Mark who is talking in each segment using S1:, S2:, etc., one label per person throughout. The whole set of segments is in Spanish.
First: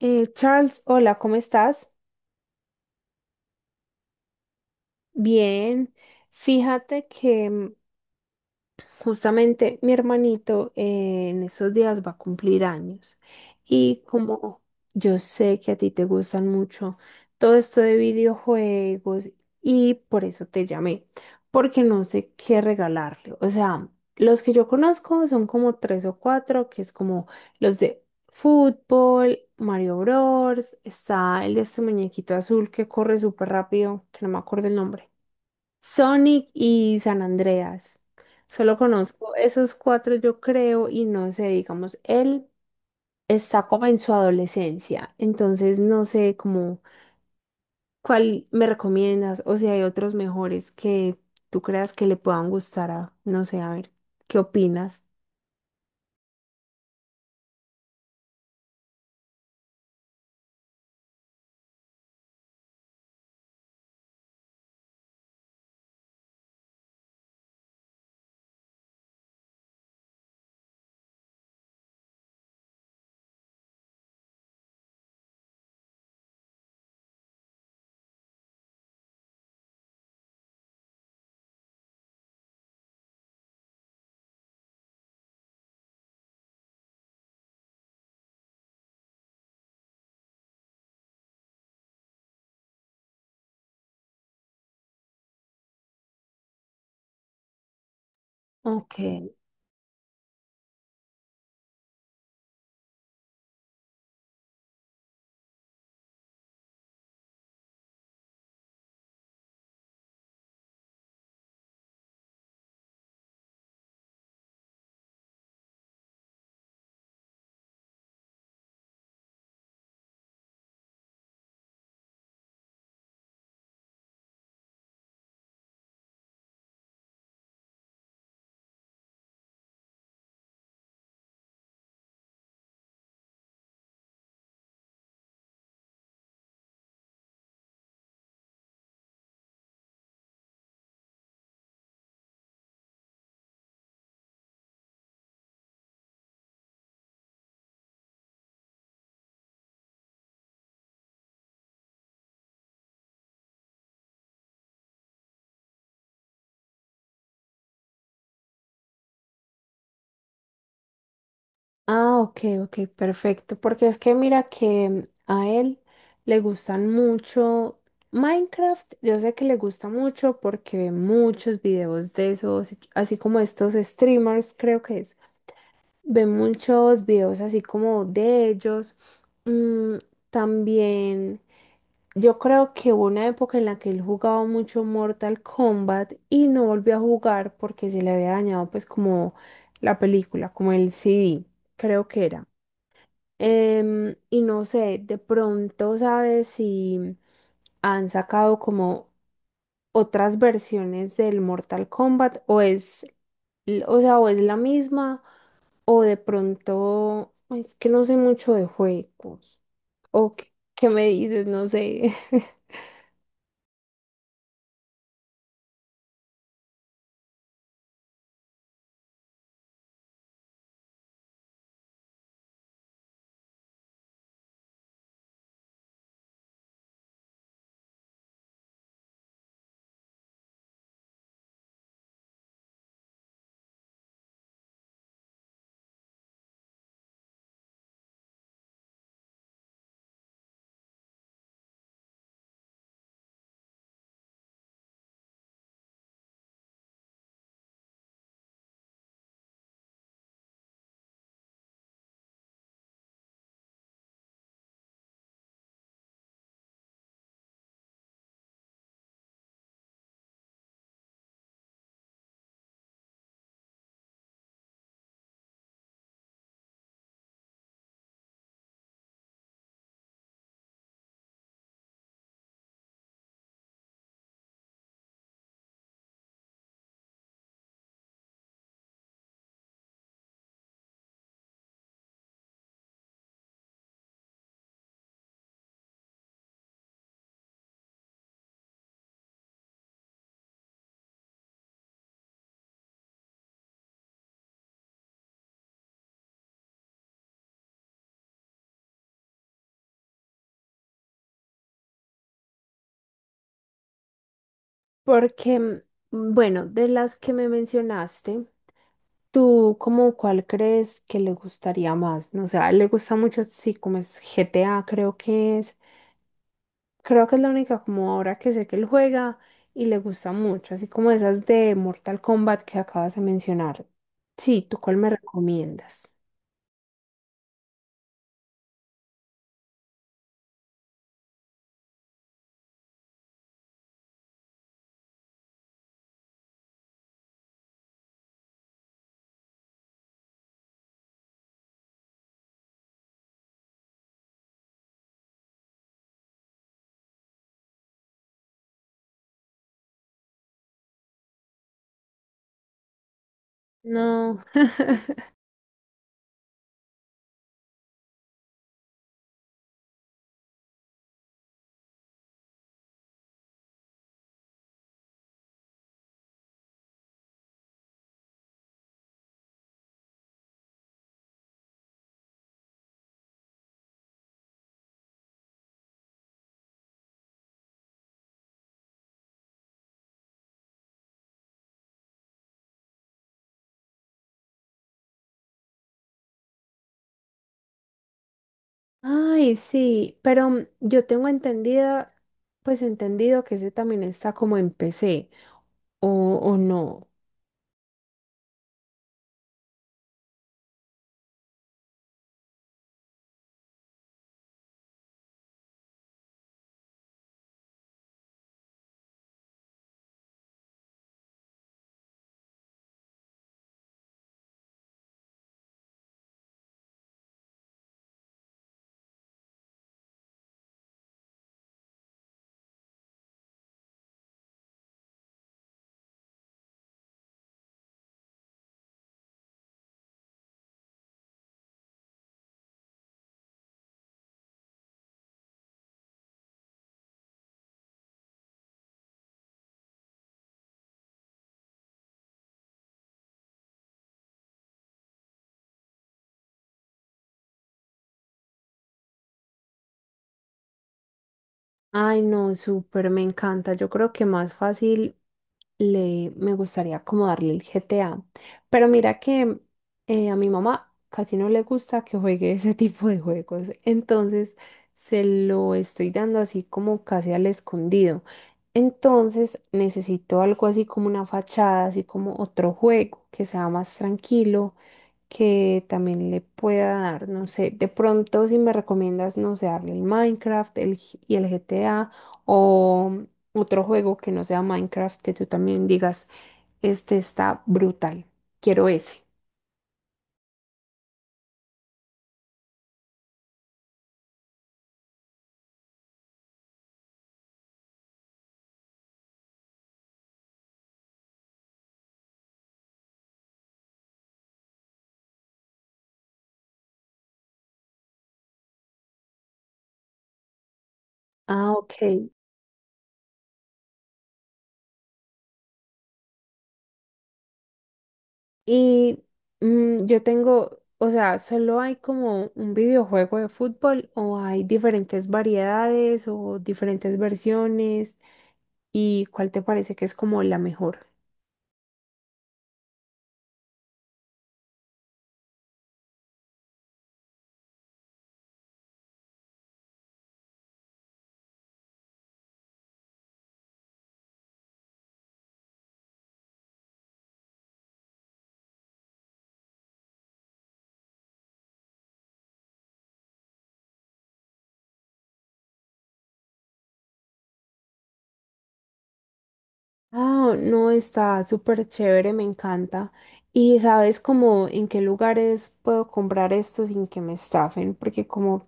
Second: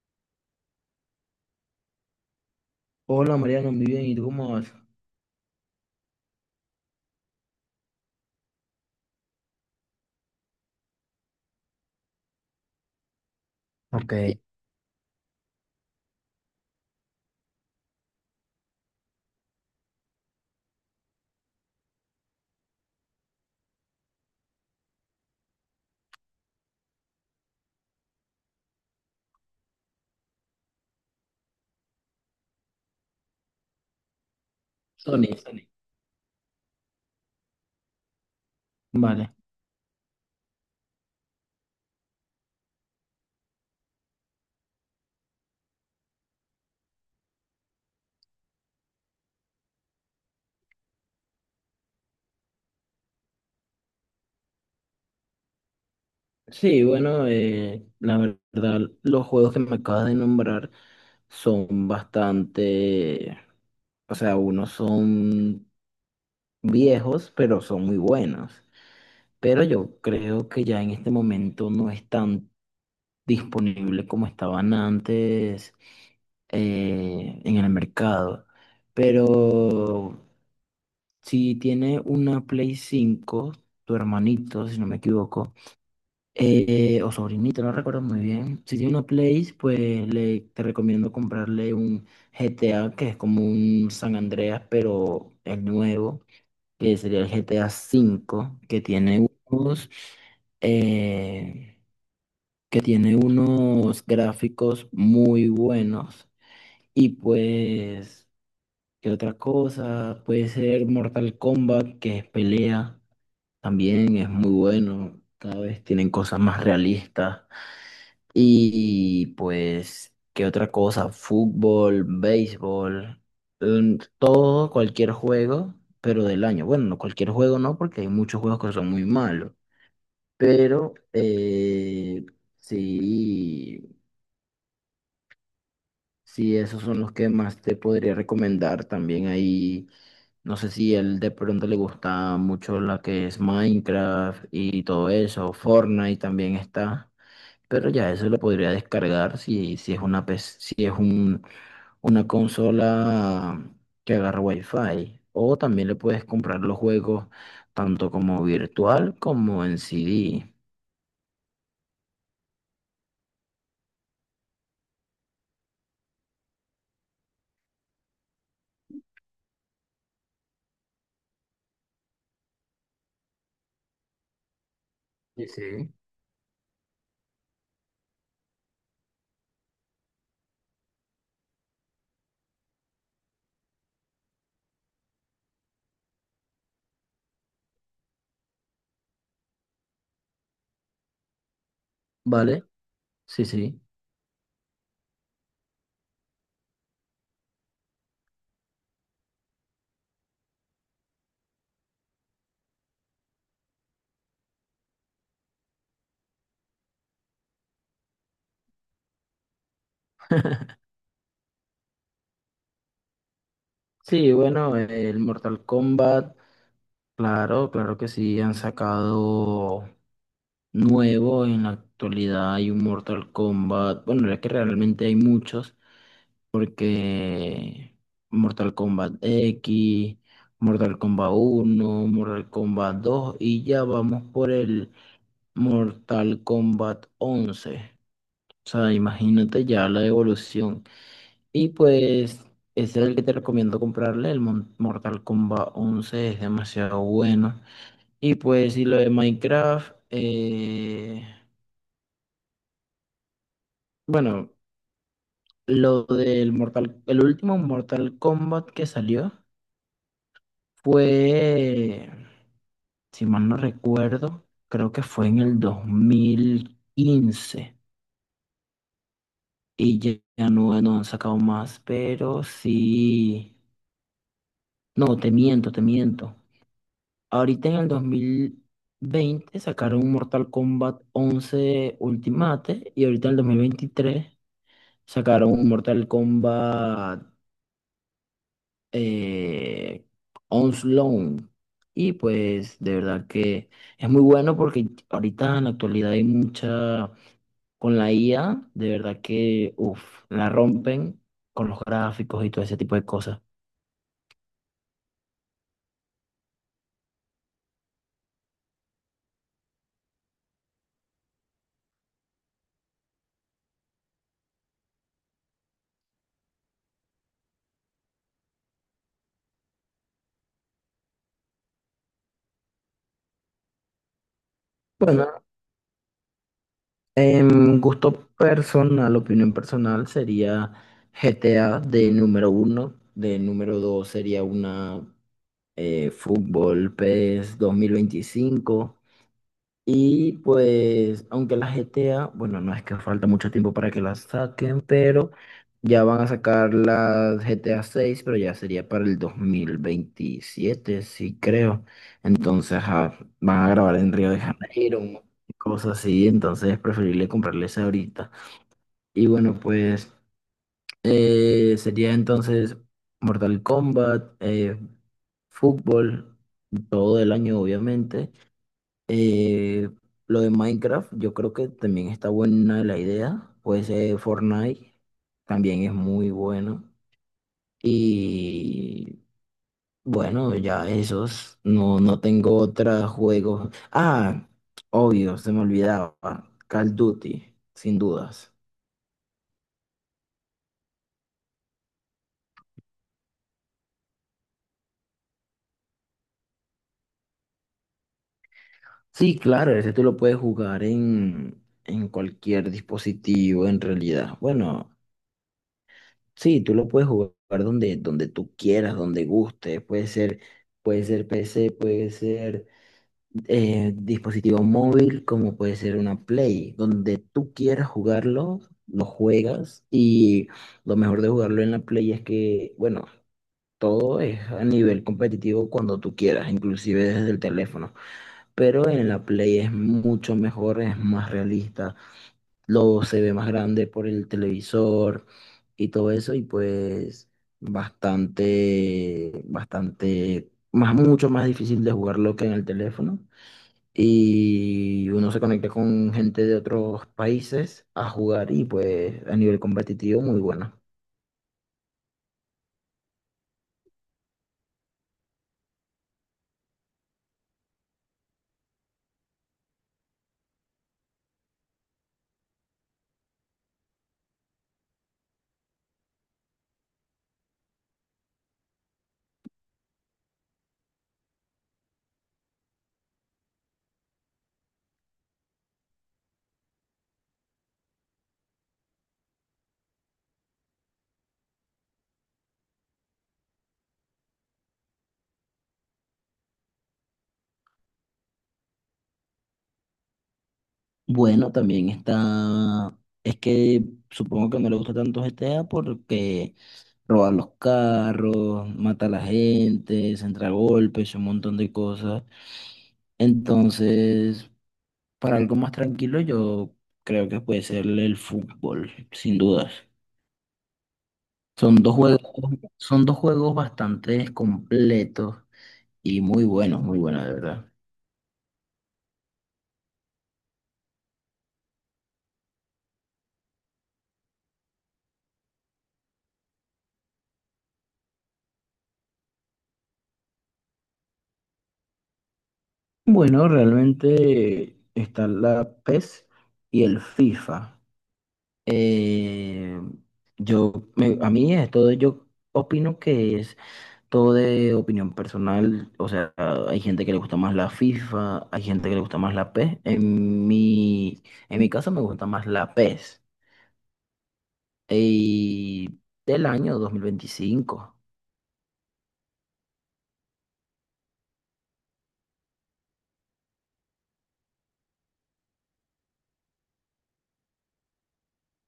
S1: Charles, hola, ¿cómo estás?
S2: Hola Mariano, muy bien, ¿y tú cómo vas?
S1: Bien. Fíjate que justamente mi hermanito en esos días va a cumplir años, y
S2: Eh,
S1: como yo sé que a ti te gustan mucho todo esto de videojuegos, y por eso te llamé, porque no sé qué regalarle. O sea, los que yo conozco son como tres o cuatro, que es como los de fútbol, Mario Bros, está el de este muñequito azul que corre súper rápido, que no me acuerdo el nombre.
S2: Sony, Sony.
S1: Sonic y San Andreas. Solo conozco
S2: Vale.
S1: esos cuatro, yo creo, y no sé, digamos, él está como en su adolescencia, entonces no sé cómo, cuál me recomiendas o si hay otros mejores que tú creas que le puedan gustar a, no sé, a ver, ¿qué opinas?
S2: Sí, bueno, la verdad, los juegos que me acabas de nombrar son bastante, o sea, unos son viejos, pero son muy buenos. Pero yo creo que ya en este momento no es tan disponible como estaban antes en el mercado. Pero si tiene una Play 5 tu hermanito, si no me equivoco, o sobrinito, no recuerdo muy bien. Si tiene una Play, pues te recomiendo comprarle un GTA, que es como un San Andreas, pero el nuevo, que sería el GTA 5 que
S1: Ok.
S2: tiene eh, unos gráficos muy buenos. Y pues, ¿qué otra cosa? Puede ser Mortal Kombat, que es pelea. También es muy bueno, cada vez tienen cosas más realistas. Y pues, ¿qué otra cosa? Fútbol, béisbol, todo, cualquier juego, pero del año. Bueno, no cualquier juego no, porque hay muchos juegos que son muy malos. Pero sí, sí, esos son los que más te podría recomendar. También hay No sé si él de pronto le gusta mucho la que es Minecraft y todo eso, Fortnite también está, pero ya eso lo podría descargar si es una PC, si es una consola que agarra Wi-Fi. O también le puedes comprar los juegos tanto como virtual como en CD.
S1: Ah, ok, ok, perfecto. Porque es que mira que a él le gustan mucho Minecraft. Yo sé que le gusta mucho porque ve muchos videos de esos, así como estos streamers, creo que es.
S2: Sí, sí.
S1: Ve muchos videos así como de ellos. Mm, también, yo creo que hubo una época en la que él jugaba mucho Mortal Kombat y no volvió a jugar porque se le había dañado pues como la película, como el CD, creo que era.
S2: ¿Vale? Sí, sí.
S1: Y no sé, de pronto sabes si han sacado como otras versiones del Mortal Kombat, o es, o sea, o es la misma, o de pronto es que no sé mucho de juegos, o qué, qué me dices, no sé.
S2: Sí, bueno, el Mortal Kombat, claro, claro que sí, han sacado. Nuevo. En la actualidad hay un Mortal Kombat. Bueno, es que realmente hay muchos, porque Mortal Kombat X, Mortal Kombat uno, Mortal Kombat dos y ya vamos por el Mortal Kombat 11. O sea, imagínate ya la evolución. Y pues ese es el que te recomiendo comprarle. El Mortal Kombat 11 es demasiado bueno. Y pues lo de Minecraft, bueno. El último Mortal Kombat que salió fue, si mal no recuerdo, creo que fue en el 2015 y ya no han sacado más, pero sí, no, te miento, te miento. Ahorita en el 2020 sacaron Mortal Kombat once Ultimate, y ahorita en el 2023 sacaron un Mortal Kombat eh, On loan. Y pues de verdad que es muy bueno, porque ahorita en la actualidad hay mucha, con la IA, de verdad que, uff, la rompen con los gráficos y todo ese tipo de cosas.
S1: Porque, bueno, de las que me mencionaste, ¿tú como cuál crees que le gustaría más? No, o sea, le gusta mucho, sí, como es GTA, creo que es. Creo que es la única como ahora que sé que él juega y le gusta mucho, así como esas de Mortal Kombat que acabas de mencionar. Sí, ¿tú cuál me
S2: Bueno,
S1: recomiendas?
S2: en gusto personal, opinión personal, sería GTA de número uno, de número dos sería una Fútbol PES 25. Y pues, aunque la GTA, bueno, no es que falta mucho tiempo para que la saquen, pero ya van a sacar la GTA 6, pero ya sería para el 2027, sí creo. Entonces, ajá, van a grabar en Río de
S1: No.
S2: Janeiro, cosas así, entonces es preferible comprarles ahorita. Y bueno, pues sería entonces Mortal Kombat, fútbol, todo el año obviamente. Eh, lo de Minecraft, yo creo que también está buena la idea. Pues Fortnite también es muy bueno. Y bueno, ya esos, no tengo otros juegos. Ah, obvio, se me olvidaba. Call of Duty, sin dudas.
S1: Ay, sí, pero yo tengo entendida, pues entendido que ese también está como en PC, o, o no.
S2: Sí, claro, ese tú lo puedes jugar en cualquier dispositivo en realidad. Bueno, sí, tú lo puedes jugar donde tú quieras, donde guste. Puede ser PC, puede ser dispositivo móvil, como puede ser una Play. Donde tú quieras jugarlo, lo juegas. Y lo mejor de jugarlo en la Play es que, bueno, todo es a nivel competitivo cuando tú quieras, inclusive desde el teléfono. Pero en la Play es mucho mejor, es más realista, lo se ve más grande por el televisor y todo eso, y pues bastante, bastante, mucho más difícil de jugarlo que en el teléfono. Y uno se conecta con gente de otros países a jugar, y pues a nivel competitivo muy bueno.
S1: Ay, no, súper, me encanta. Yo creo que más fácil le me gustaría como darle el GTA. Pero mira que a mi mamá casi no le gusta que juegue ese tipo de juegos. Entonces se lo estoy dando así como casi al escondido. Entonces necesito algo así como una fachada, así como otro juego que sea más tranquilo que también le pueda dar, no sé, de pronto si me recomiendas, no sé, darle el Minecraft y el GTA, o otro juego que no sea Minecraft que tú también digas, este está brutal, quiero ese.
S2: Bueno, también está, es que supongo que no le gusta tanto GTA porque roba los carros, mata a la gente, se entra a golpes, un montón de cosas. Entonces, para algo más tranquilo, yo creo que puede ser el fútbol, sin dudas.
S1: Ah,
S2: Son
S1: ok.
S2: dos juegos, Son dos juegos bastante completos y muy buenos, de verdad.
S1: Y yo tengo, o sea, solo hay como un videojuego de fútbol, o hay diferentes variedades o diferentes versiones, y cuál te parece que es como la mejor.
S2: Bueno, realmente está la PES y el FIFA. Eh, a mí esto yo opino que es todo de opinión personal, o sea, hay gente que le gusta más la FIFA, hay gente que le gusta más la PES. En mi caso me gusta más la PES. Y del año 2025.
S1: Ah, no, está súper chévere, me encanta. Y sabes como en qué lugares puedo comprar esto sin que me estafen, porque como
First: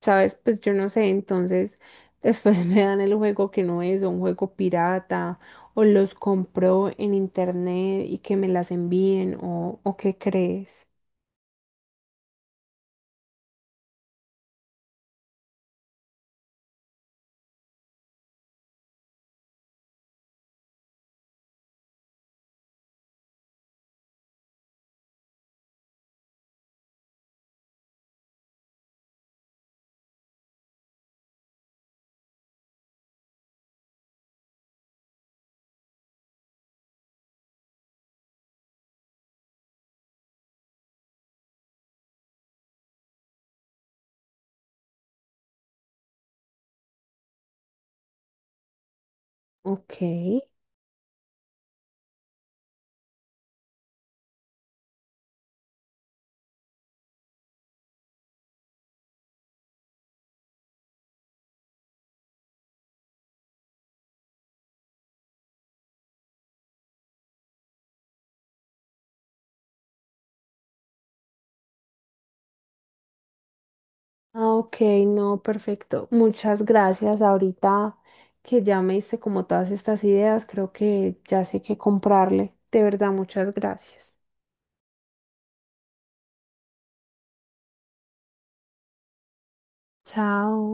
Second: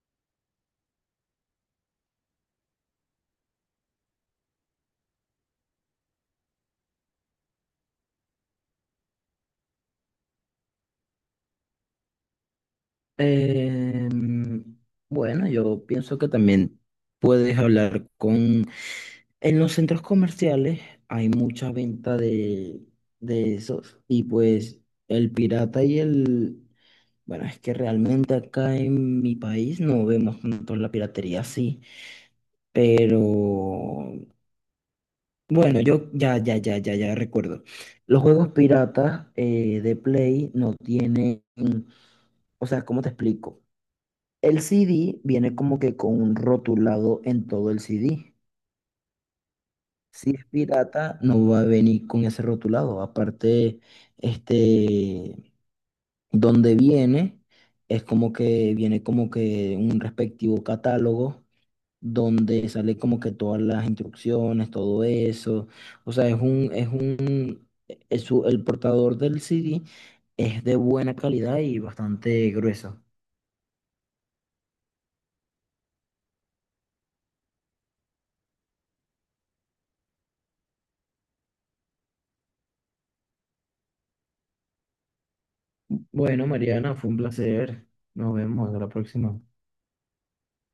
S1: sabes, pues yo no sé, entonces después me dan el juego que no es, o un juego pirata, o los compro en internet y que me las envíen, o qué crees.
S2: Em, bueno, yo pienso que también puedes hablar con... En los centros comerciales hay mucha venta de esos, y pues el pirata y el, bueno, es que realmente acá en mi país no vemos tanto la piratería así, pero bueno, yo ya recuerdo. Los juegos piratas de Play no tienen, o sea, ¿cómo te explico? El CD viene como que con un rotulado en todo el CD.
S1: Ok.
S2: Si es pirata, no va a venir con ese rotulado. Aparte, este, donde viene, es como que viene como que un respectivo catálogo donde sale como que todas las instrucciones, todo eso. O sea, es un, es un, es su- el portador del CD es de buena calidad y bastante grueso.
S1: Ah, ok, no, perfecto. Muchas gracias. Ahorita que ya me diste como todas estas ideas, creo que ya sé qué comprarle. De verdad, muchas gracias.
S2: Bueno, Mariana, fue un placer. Nos vemos a la próxima.
S1: Chao.